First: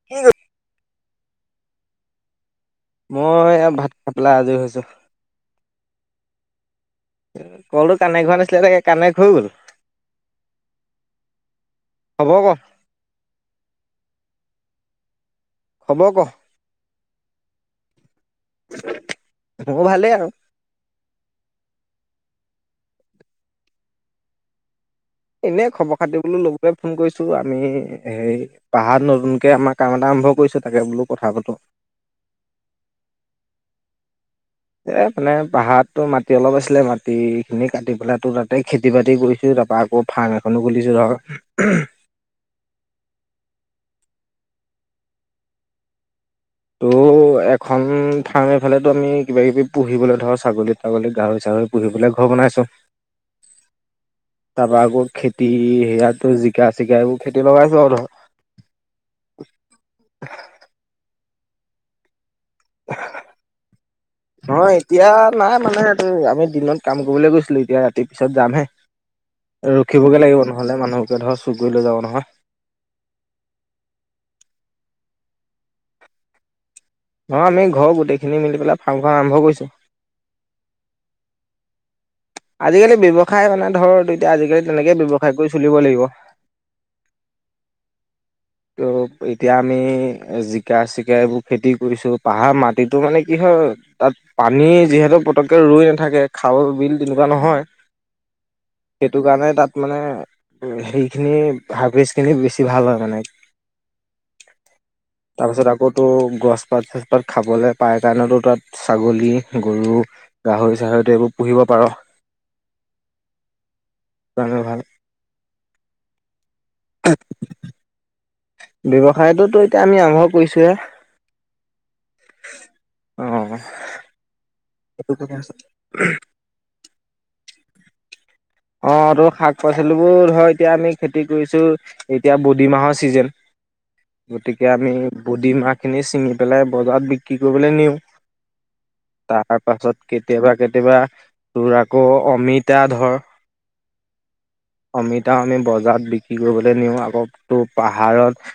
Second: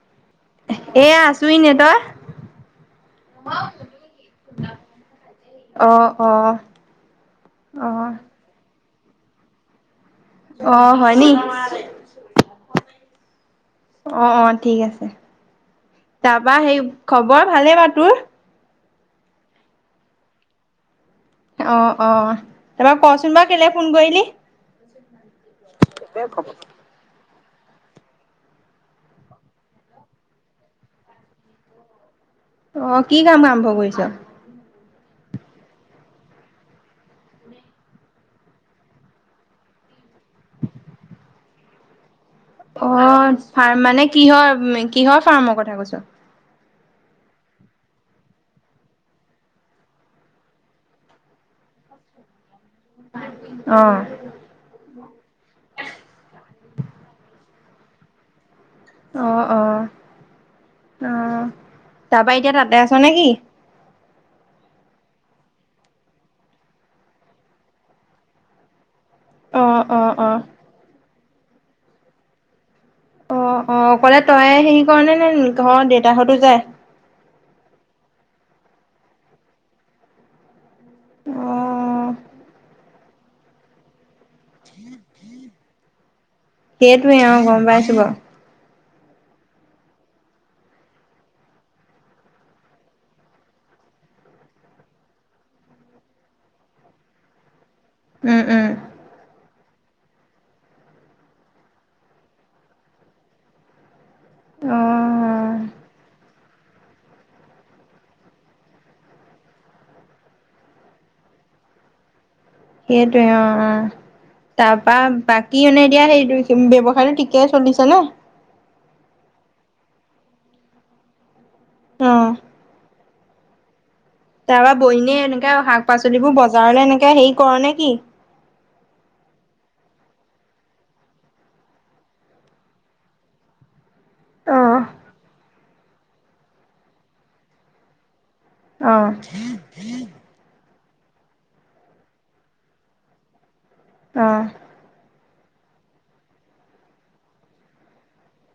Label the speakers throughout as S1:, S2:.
S1: [unintelligible]
S2: এয়া আছো এনে। তই?
S1: মই এয়া ভাত খাই পেলাই আজৰি হৈছোঁ।
S2: অ, অ।
S1: ক'লটো
S2: অ'
S1: কানেক্ট হোৱা নাছিলে, চাগে! কানেক্ট হৈ গ'ল।
S2: অ'! হয় নি?
S1: খবৰ ক?
S2: অ' অ'! ঠিক আছে।
S1: খবৰ ক?
S2: তাৰপা সেই, খবৰ ভালনে বাৰু তোৰ?
S1: [unintelligible] মোৰ ভালেই আৰু।
S2: অ' অ'! তাৰপা, ক'চোন বাৰু কেলে ফোন কৰিলি?
S1: এনেই, খবৰ-খাতি বোলোঁ, ল'বলে। ফোন কৰিছোঁ। আমি এই, পাহাৰত নতুনকে আমাৰ, কাম এটা আৰম্ভ কৰিছোঁ। তাকে বোলোঁ, কথা পাতোঁ।
S2: অ'! কি কাম আৰম্ভ কৰিছ?
S1: এই মানে, পাহাৰতো মাটি অলপ আছিলে। মাটিখিনি কাটি পেলাই, তোৰ তাতে, খেতি-বাতি কৰিছোঁ। তাৰপৰা, আকৌ, ফাৰ্ম এখনো খুলিছোঁ, ধৰ।
S2: অ'! ফাৰ্ম মানে কিহৰ, কিহৰ ফাৰ্মৰ কথা কৈছ?
S1: তোৰ, এখন ফাৰ্ম, এইফালেতো আমি, কিবা-কিবি পুহিবলে ধৰ, ছাগলী-তাগলী, গাহৰি-চাহৰি পুহিবলে ঘৰ বনাইছোঁ।
S2: অ'!
S1: তাৰপৰা, আকৌ খেতি, ইয়াততো জিকা -চিকা এইবোৰ, খেতি লগাইছোঁ আৰু লগত।
S2: অ' অ'! অ'! তাৰাপা এতিয়া, তাতে আছ নে কি? [inaudible]
S1: নহয়, এতিয়া নাই মানে। এইটো, আমি দিনত কাম কৰিবলে গৈছিলোঁ। এতিয়া, ৰাতি পিছত যামহে।
S2: অ' অ'
S1: ৰখিবগে
S2: অ'
S1: লাগিব। নহ'লে, মানুহকে ধৰ, চুৰ কৰি লৈ যাব নহয়।
S2: অ'অ'! অকলে তই সেৰি ক'ৰ নে, ঘৰৰ দেউতাহঁতো যায়?
S1: নহয়, আমি ঘৰ গোটেইখিনি মিলি পেলাই, ফাৰ্মখন আৰম্ভ কৰিছোঁ।
S2: অ'!
S1: আজিকালি ব্যৱসায় মানে ধৰ, এতিয়া আজিকালি, তেনেকে ব্যৱসায় কৰি চলিব লাগিব।
S2: সেইটোৱে, অ'! গম পাইছোঁ বাৰু।
S1: ত' এতিয়া আমি, জিকা-চিকা এইবোৰ খেতি কৰিছোঁ। পাহাৰৰ মাটিটো মানে, কি হয়! তাত, পানী যিহেতু পতককে ৰৈ নাথাকে। খাল-বিল তেনেকুৱা নহয়।
S2: উম, উম।
S1: সেইটোকাৰণে তাত মানে, সেইখিনি, হাবি [unintelligible] খিনি বেছি ভাল হয়, মানে।
S2: অ
S1: তাৰপিছত, আ আকৌ তোৰ, গছপাত-চছপাত খাবলে পায়, কাৰণেতো তাত, ছাগলী, গৰু গাহৰি-চাহৰিটো, এইবোৰ পুহিব পাৰ।
S2: সেইটোৱে, অ' অ'!
S1: সেইটো কাৰণে ভাল
S2: তাৰপা, বাকী মানে, এতিয়া সেই, ব্যৱসায়টো ঠিকেই চলিছে ন'?
S1: ব্যৱসায়টো ত' এতিয়া আমি, আৰম্ভ কৰিছোঁহে।
S2: অ'!
S1: অ
S2: তাৰপা,
S1: সেইটো
S2: বৈনীয়ে
S1: কথা আছে।
S2: এনেকা, শাক-পাচলিবোৰ বজাৰলৈ এনেকে, সেৰি কৰ নে কি?
S1: অ'! ত' শাক-পাচলিবোৰ ধৰ, এতিয়া আমি খেতি কৰিছোঁ। এতিয়া [unintelligible] মাহৰ ছিজন।
S2: অ
S1: গতিকে, আমি [unintelligible] মাহখিনি ছিঙি পেলাই, বজাৰত বিক্ৰী কৰিবলৈ নিওঁ।
S2: অ
S1: তাৰপাছত, কে কেতিয়াবা-কেতিয়াবা তোৰ আকৌ, অমিতা ধৰ।
S2: অ'!
S1: অমিতাও আমি বজাৰত বিক্ৰী কৰিবলৈ নিওঁ। আকৌ, তোৰ পাহাৰত,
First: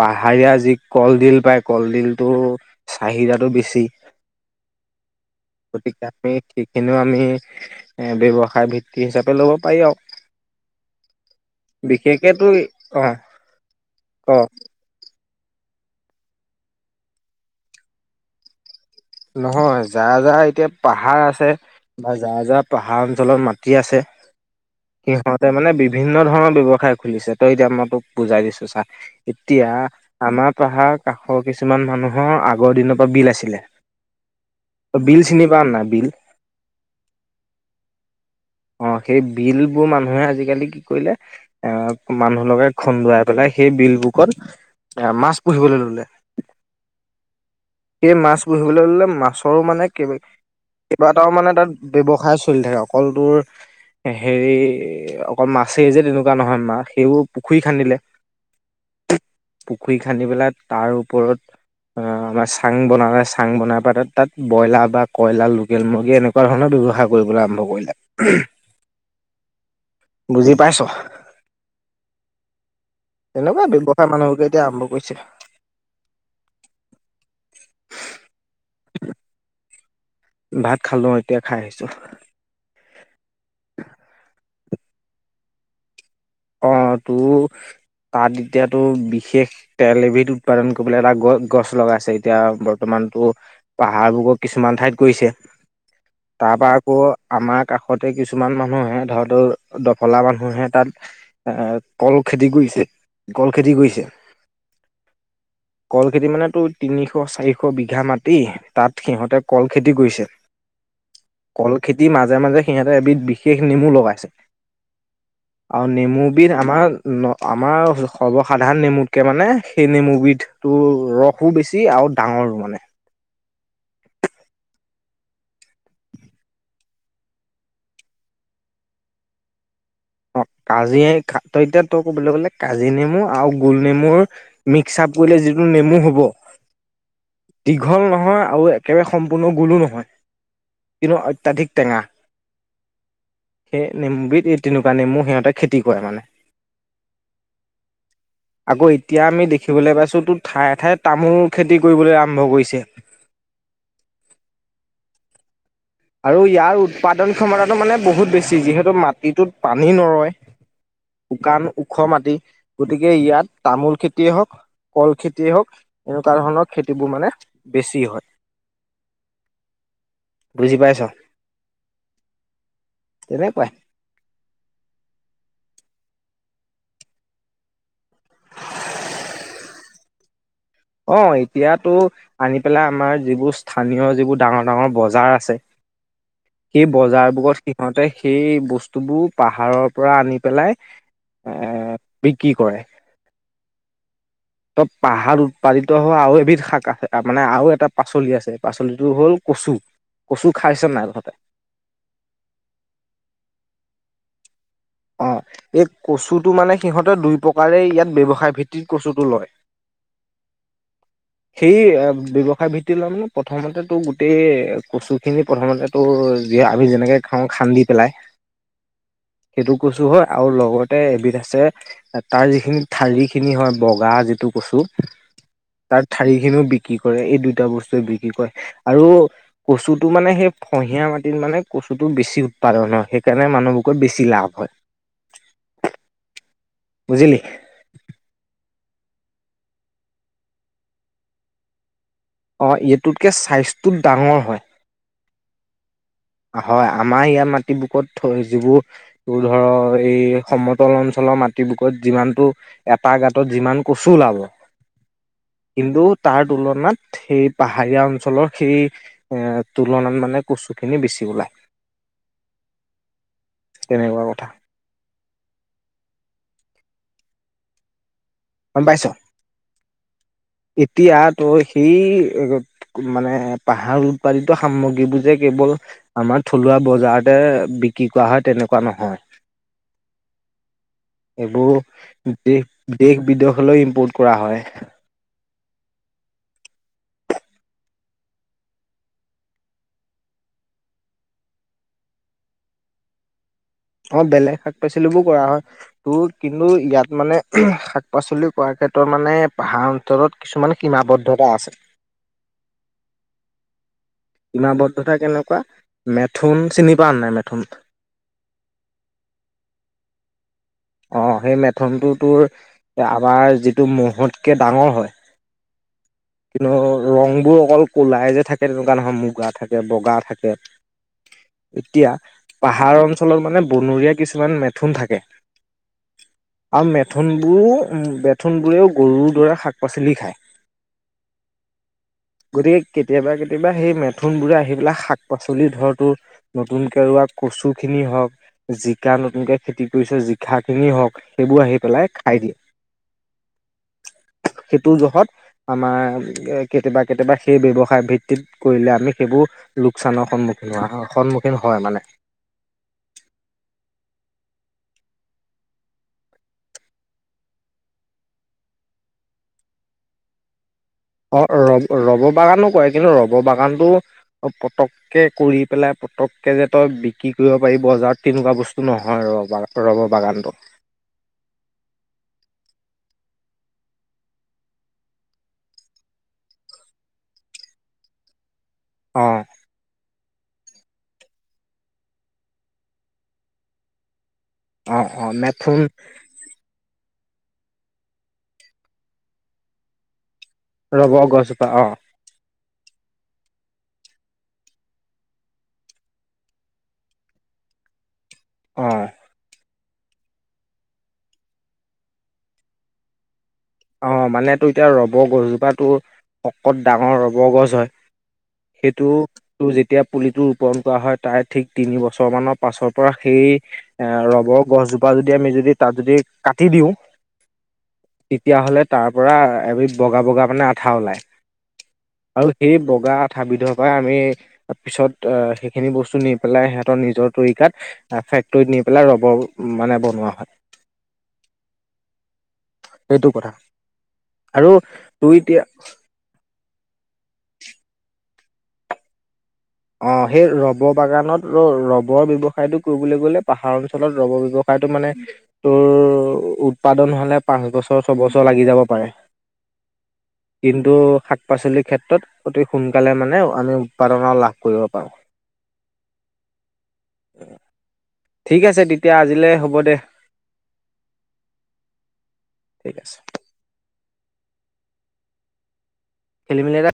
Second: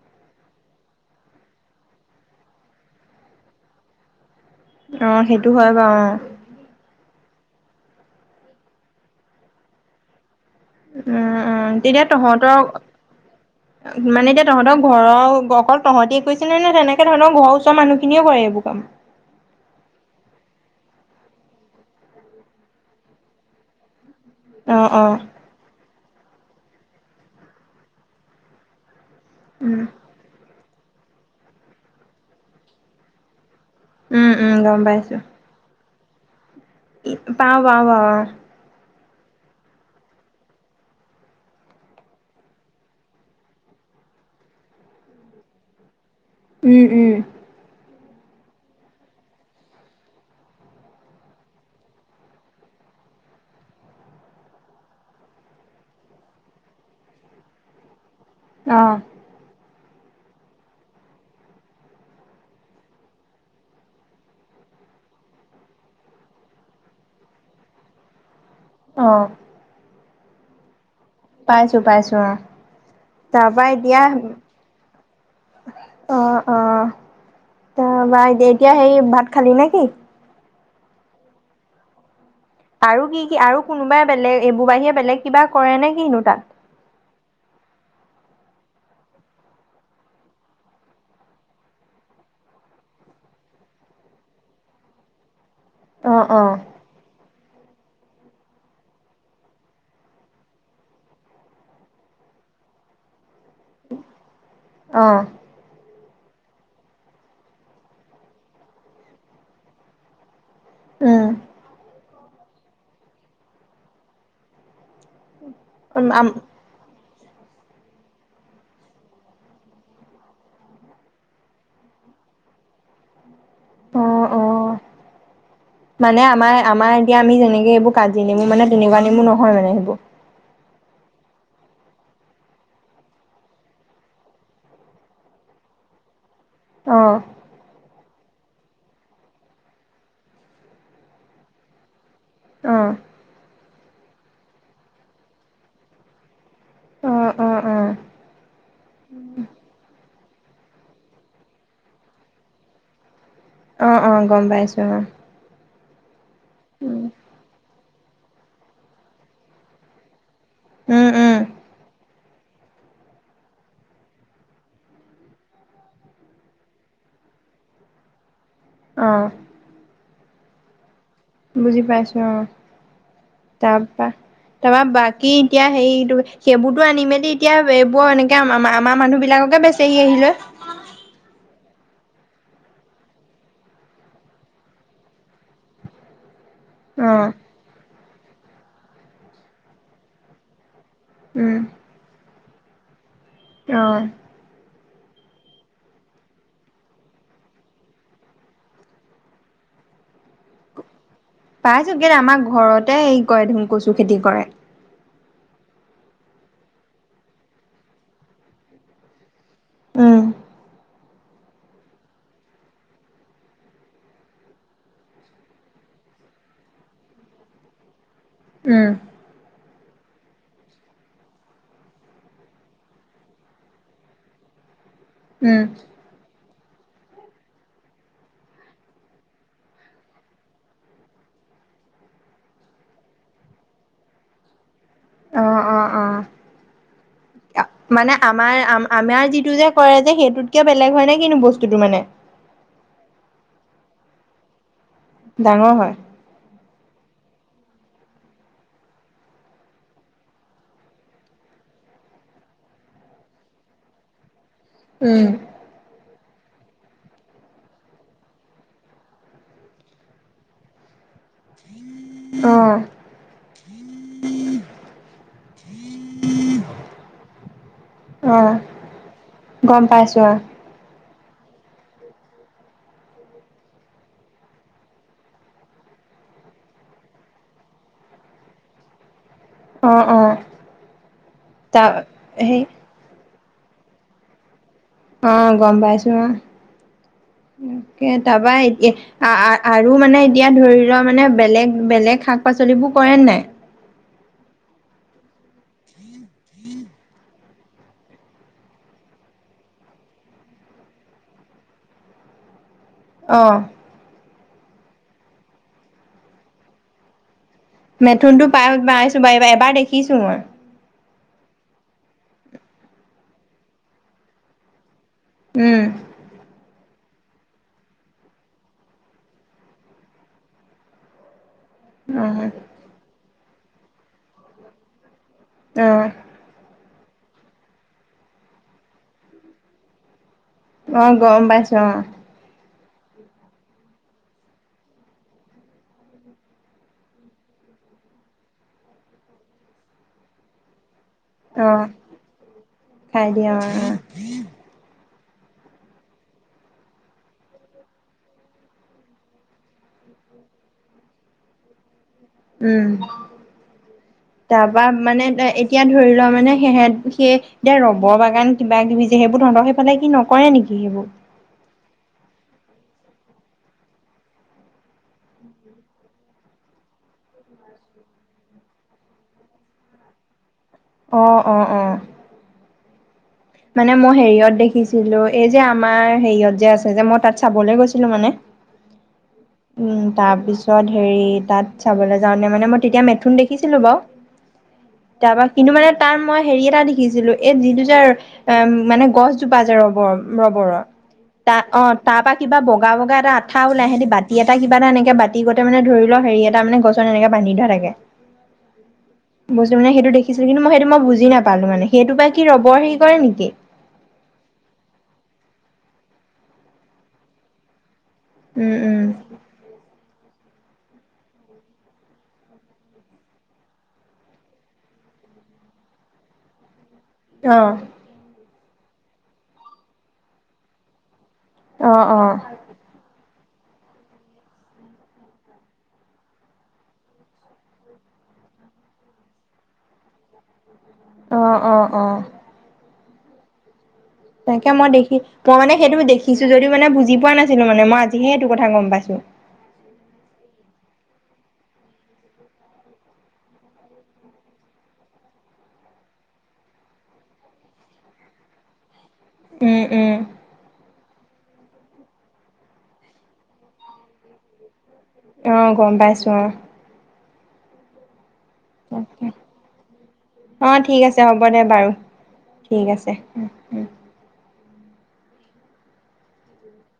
S1: পাহাৰীয়া যি কলডিল পায়, কলডিলটো চাহিদাটো বেছি।
S2: সেইটো হয় বাৰু
S1: গতিকে
S2: অ
S1: আমি সেইখিনিও আমি এ ব্যৱসায় ভিত্তি হিচা ল'ব পাৰি আৰু।
S2: উম, উম তেতিয়া
S1: বিশেষকেতো
S2: তহঁতৰ
S1: অ ক
S2: মানে এতিয়া তহঁতক ঘৰৰ অকল তহতি কৈছে নে নে তেনেকে ধৰণৰ ঘৰৰ ওচৰ মানুহখিনিয়েও কৰে এইবোৰ কাম?
S1: নহয় যাৰ, যাৰ এতিয়া পাহাৰ আছে। বা যাৰ, যাৰ পাহাৰ অঞ্চলত মাটি আছে।
S2: অ অ
S1: সিহঁতে মানে বিভিন্ন ধৰণৰ ব্যৱসায় খুলিছে তই এতিয়া মই তোক বুজাই দিছো চা। এতিয়া
S2: উম
S1: আমাৰ পাহাৰ কাষৰ কিছুমান মানুহৰ আগৰ দিনৰ পৰা বিল আছিলে।
S2: উম, উম গম
S1: বিল চিনি পাম নাই বিল?
S2: ই পাওঁ, পাওঁ, পাওঁ।
S1: অ', সেই বিলবোৰ মানুহে আজিকালি কি কৰিলে এ মানুহ লগাই খুন্দুৱাই পেলাই সেই বিল বুকত এ মাছ পুহিবলৈ ল'লে।
S2: উম, উম।
S1: সেই মাছ পুহিবলৈ ল'লে মাছৰো মানে কেই কেইবাটাও মানে তাত ব্যৱসায় চলি থাকে, অকলটোৰ হেৰি অকল মাছেই যে তেনেকুৱা নহয় মা সেইবোৰ পুখুৰী খান্দিলে।
S2: অ'।
S1: পুখুৰী খান্দি পেলাই তাৰ ওপৰত আ-আমাৰ চাং বনালে চাং বনাই পাই তাত ব্ৰইলাৰ বা কইলাৰ লোকেল মুৰ্গী এনেকুৱা ধৰণৰ ব্যৱসায় কৰিবলৈ আৰম্ভ কৰিলে। উম।
S2: অ'।
S1: বুজি পাইছ?
S2: পাইছোঁ, পাইছোঁ অ'।
S1: তেনেকুৱা
S2: তাৰপা এতিয়া
S1: ব্যৱসায় মানুহকে এতিয়া আৰম্ভ কৰিছে।
S2: অ', অ'তাৰপা এতি এতিয়া সেই ভাত খালি নে কি?
S1: ভাত খালোঁ এতিয়া খাই আহিছোঁ।
S2: আৰু কি, কি আৰু কোনোবাই বেলেগ এইবোৰ বাহিৰে বেলেগ কিবা কৰে নে কিনো তাত?
S1: অ', তোৰ তাত এতিয়াতো বিশেষ তেল এবিধ উৎপাদন কৰিবলৈ এটা গছ-গছ লগাই আছে এতিয়া বৰ্তমানতো পাহাৰবোৰক কিছুমান ঠাইত কৰিছে
S2: অ অ
S1: তাৰ পা আকৌ আমাৰ কাষতে কিছুমান মানুহে ধৰ তোৰ দফলা মানুহে তাত এ কল খেতি কৰিছে, কল খেতি কৰিছে।
S2: অ
S1: কল খেতি মানে তোৰ তিনিশ, চাৰিশ বিঘা মাটি তাত সিহঁতে কল খেতি কৰিছে।
S2: উম
S1: কল খেতিৰ মাজে, মাজে সিহঁতেৰ এবিধ বিশেষ নেমু লগাইছে। আৰু নেমু
S2: আম
S1: বিধ আমাৰ ন আমাৰ সৰ্বসাধাৰণ নেমুতকে মানে সেই নেমুবিধটো ৰস সো বেছি আৰু ডাঙৰো মানে।
S2: অ', অ'। মানে আমাৰ, আমাৰ এতিয়া আমি যেনেকে এইবোৰ কাজি নেমু মানে তেনেকুৱা নেমু নহয় মানে সেইবোৰ?
S1: অ', কাজি তই এতিয়া তোৰ ক'বলৈ গ'লে কাজি নেমু আৰু গোল নেমুৰ মিক্স আপ কৰিলে যিটো নেমু হ'ব।
S2: অ'।
S1: দীঘল নহয় আৰু একেবাৰে সম্পূৰ্ণ গোলো নহয় কিন্তু অত্যাধিক টেঙা।
S2: অ'।
S1: সেই নেমুবিধ এই তেনেকুৱা নেমু সিহঁতে খেতি কৰে মানে।
S2: অৱ অৱ।
S1: আকৌ এতিয়া আমি দেখিবলৈ পাইছো তো ঠায়ে ঠায়ে তামোল খেতি কৰিবলৈ আৰম্ভ কৰিছে।
S2: অৱ অৱ গম পাইছোঁ অৱ।
S1: আৰু ইয়াৰ উৎপাদন ক্ষমতাটো মানে বহুত বেছি যিহেতু মাটিটোত পানী নৰয়।
S2: উম উম
S1: শুকান ওখ মাটি, গতিকে ইয়াত তামোল খেতিয়ে হওক, কল খেতিয়ে হওক, এনেকুৱা ধৰণৰ খেতিবোৰ মানে বেছি হয়।
S2: অৱ।
S1: বুজি পাইছ।
S2: বুজি পাইছো অৱ,
S1: তেনেকুৱাই
S2: তাৰপা! তাৰাপৰা বাকী এতিয়া হেৰি সেইবোৰতো আনি মেলি এতিয়া এইবোৰ এনেকে আমাৰ মানুহ বিলাককে বেছি তেই আহিলৈ।
S1: অৱ, এতিয়াতো আনি পেলাই আমাৰ যিবোৰ স্থানীয় যিবোৰ ডাঙৰ ডাঙৰ বজাৰ আছে।
S2: [unintelligible]
S1: সেই
S2: অ
S1: বজাৰবোৰত সিহঁতে সেই বস্তুবোৰ পাহাৰৰ পৰা আনি পেলাই, এ
S2: উম।
S1: বিক্ৰী কৰে।
S2: উম।
S1: ত পাহাৰ উৎপাদিত হোৱা আৰু এবিধ শাক আছে মানে আৰু এটা পাচলি আছে, পাচলিটো হ'ল কচু। কচু খাইছ নাই তহতে?
S2: পাইছো কেলে আমাৰ ঘৰতে হেই কৰে দেখোন কচু খেতি কৰে।
S1: অৱ, এই কচুটো মানে সিহঁতে দুই প্ৰকাৰেই ইয়াত ব্যৱসায় ভিত্তিত কচুটো লয়।
S2: উম।
S1: সেই ব্যৱসায় ভিত্তি লয় মানে, প্ৰথমতে তো গোটেই কচু খিনি প্ৰথমতে তোৰ আমি যেনেকে খাওঁ খান্দি পেলাই।
S2: উম।
S1: সেইটো কচু হয় আৰু লগতে এবিধ আছে তাৰ যিখিনি ঠাৰি খিনি হয় বগা যিটো কচু।
S2: উম।
S1: তাৰ ঠাৰি খিনিও বিক্ৰী কৰে? এই দুইটা বস্তুৱে বিক্ৰী কৰে। আৰু কচুটো মানে সেই ফহিয়া মাটিত মানে কচুটো বেছি উৎপাদন হয়। সেইকাৰণে মানুহবোৰত বেছি লাভ হয়।
S2: অৱ অৱ অৱ।
S1: বুজিলি!
S2: মানে আমাৰ আমাৰ যিটো যে কৰে যে সেইটোতকে বেলেগ হয় নে কিনো বস্তুটো মানে?
S1: অৱ, এইটোতকে ছাইজটো ডাঙৰ হয়।
S2: ডাঙৰ হয়।
S1: হয়। আমাৰ ইয়াৰ মাটি বুকত থই যিবোৰ তোৰ ধৰ এই সমতল অঞ্চলৰ মাটি বুকত যিমান টো এটা গাঁতত যিমান কচু ওলাব।
S2: উম।
S1: কিন্তু তাৰ তুলনাত সেই পাহাৰীয়া অঞ্চলৰ সেই এ তুলনাত মানে কচুখিনি বেছি ওলায়।
S2: অৱ।
S1: তেনেকুৱা কথা
S2: অৱ।
S1: গম পাইছ?
S2: গম পাইছো আহ।
S1: এতিয়া তই সেই মানে পাহাৰ উৎপাদিত সামগ্ৰীবোৰ যে কেৱল আমাৰ থলুৱা বজাৰতে বিক্ৰী কৰা হয়, তেনেকুৱা নহয়?
S2: অ অ অ
S1: সেইবোৰ
S2: তাৰ
S1: [unintelligible]
S2: সেই
S1: দেশ বিদেশলৈ ইম্পোৰ্ট কৰা হয়।
S2: অ', গম পাইছো অ'। তাকে তাৰপা এতিয়া আ, আ- আৰু মানে এতিয়া ধৰি লোৱা মানে বেলেগ, বেলেগ শাক পাচলিবোৰ কৰে নাই?
S1: অ', বেলেগ শাক পাচলি বোৰ কৰা হয়। তো কিন্তু ইয়াত মানে শাক পাচলি কৰাৰ ক্ষেত্ৰত মানে পাহাৰ অঞ্চলত কিছুমান সীমাবদ্ধতা আছে।
S2: অ'।
S1: সীমাবদ্ধতা কেনেকুৱা? মেথুন চিনি পাঁও নে নাই? মেথুন।
S2: মেথুনটো পাই পাইছো। [unintelligible] এবাৰ দেখিছো মই।
S1: অ' সেই মেথুনটো তোৰ আমাৰ যিটো ম'হত কে ডাঙৰ হয়।
S2: উম
S1: কিন্তু ৰং বোৰ অকল ক'লাই যে থাকে, তেনেকুৱা নহয় মুগা থাকে, বগা থাকে। এতিয়া পাহাৰ অঞ্চলত মানে বনৰীয়া কিছুমান মেথুন থাকে।
S2: অ'।
S1: আৰু মেথুনবোৰ, মেথুনবোৰেও গৰুৰ দৰে শাক পাচলি খায়।
S2: অ' গম পাইছো অ'।
S1: গতিকে কেতিয়াবা কেতিয়াবা সেই মেথোনবোৰে আহি পেলাই শাক পাচলি ধৰটো নতুনকে ৰোৱা কচুখিনি হওক? জিকা নতুনকে খেতি কৰিছো জি কা খিনি হওক সেইবোৰ
S2: অ
S1: আহি পেলাই খাই দিয়ে।
S2: খাই দিয়ে অ অ
S1: সেইটো জহত আমাৰ কেতিয়াবা, কেতিয়াবা সেই ব্যৱসায় ভিত্তিত কৰিলে আমি সেইবোৰ লোকচানৰ সন্মুখীন হোৱা, সন্মুখীন হয় মানে?
S2: উম। তাৰপা মানে এতিয়া ধৰি লোৱা মানে সেহঁত, সেই ৰব বাগান কিবা কিবি যে, সেইবোৰ তঁহতৰ সিফালে কি নকৰে নেকি সেইবোৰ
S1: অ', ৰবৰ- ৰবৰ বাগানো কৰে কিন্তু ৰবৰ বাগানটো পতক কে কৰি পেলাই পটককৈ যে তই বিক্ৰী কৰিব পাৰিব বজাৰত তেনেকুৱা বস্তু নহয় ৰবাৰ। ৰবৰ বাগানটো
S2: অ', অ', অ'। মানে মই হেৰিয়ত দেখিছিলো এই যে আমাৰ হেৰিয়ত যে আছে যে মই তাত চাবলৈ গৈছিলো মানে। [unintelligible]
S1: অ'।
S2: উম তাৰ পিছত হেৰি তাত চাবলৈ যাওঁতে মানে মই তেতিয়া মেথুন দেখিছিলোঁ বাৰু।
S1: অ অ
S2: তাৰপা, কিন্তু
S1: মেথোন
S2: মানে তাৰ মই হেৰি এটা দেখিছিলো এই যিটো যাৰ এ মানে গছজোপা যে ৰবৰ, ৰবৰৰ
S1: ৰব
S2: তাত
S1: গছজোপা
S2: অ' তাৰপৰা কিবা বগা বগা এটা আঠা ওলাই, সেঁহতি বাতি এটা কিবা এটা এনেকে বাতি গোতে মানে ধৰি লয়, হেৰি এটা মানে গছ মানে এনেকে বান্ধি থোৱা থাকে
S1: অ
S2: [unintelligible] মানে সেইটো দেখিছো, কিন্তু মই সেইটো মই বুজি নাপালো মানে সেইটোৰ পৰা কি ৰবৰ হেৰি কৰে নেকি?
S1: অ', মানেটো এতিয়া ৰব গছজোপাটো শকত ডাঙৰ ৰবৰ গছ হয়।
S2: উম উম
S1: সেইটো টো যেতিয়া পুলিটো ৰোপন কৰা হয় তাই ঠিক তিনি বছৰ মানৰ পাছৰ পৰা সেই এ ৰবৰ গছজোপা যদি আমি যদি তাত যদি কাটি দিওঁ
S2: অ'।
S1: তেতিয়াহ'লে তাৰ পৰা এবিধ বগা বগা মানে আঠা ওলায়।
S2: অ অ
S1: আৰু এই বগা আঠাবিধৰ পৰাই আমি পিছত সেইখিনি বস্তু নি পেলাই সিহঁতৰ নিজৰ তৰিকাত এ ফেক্টৰত নি পেলাই ৰবৰ মানে বনোৱা হয়।
S2: অ', অ', অ'।
S1: সেইটো কথা। আৰু
S2: তনেকে মই দেখি
S1: তোৰ এতিয়া
S2: মই মানে সেইটো দেখ কিছো যদি মানে বুজি পোৱা নাছিলো মানে মই আজিহে এইটো কথা গম পাইছো।
S1: অ', সেই ৰব বাগানত ৰ ৰবৰ ব্যৱসায়টো কৰিবলৈ গ'লে পাহাৰ অঞ্চলত ৰবৰ ব্যৱসায়টো মানে তোৰ উৎপাদন হলে পাঁচ বছৰ ছয়বছৰ লাগি যাব পাৰে।
S2: উম উম।
S1: কিন্তু শাক পাচলিৰ ক্ষেত্ৰত অতি সোনকালে মানে আমি উৎপাদনৰ লাভ কৰিব
S2: অ গম পাইছো অ।
S1: পাৰোঁ। ঠিক আছে তেতিয়া আজিলে হ'ব দে
S2: অ ঠিক আছে হ'ব দে বাৰু
S1: ঠিক আছে। খেলি মিলি এটা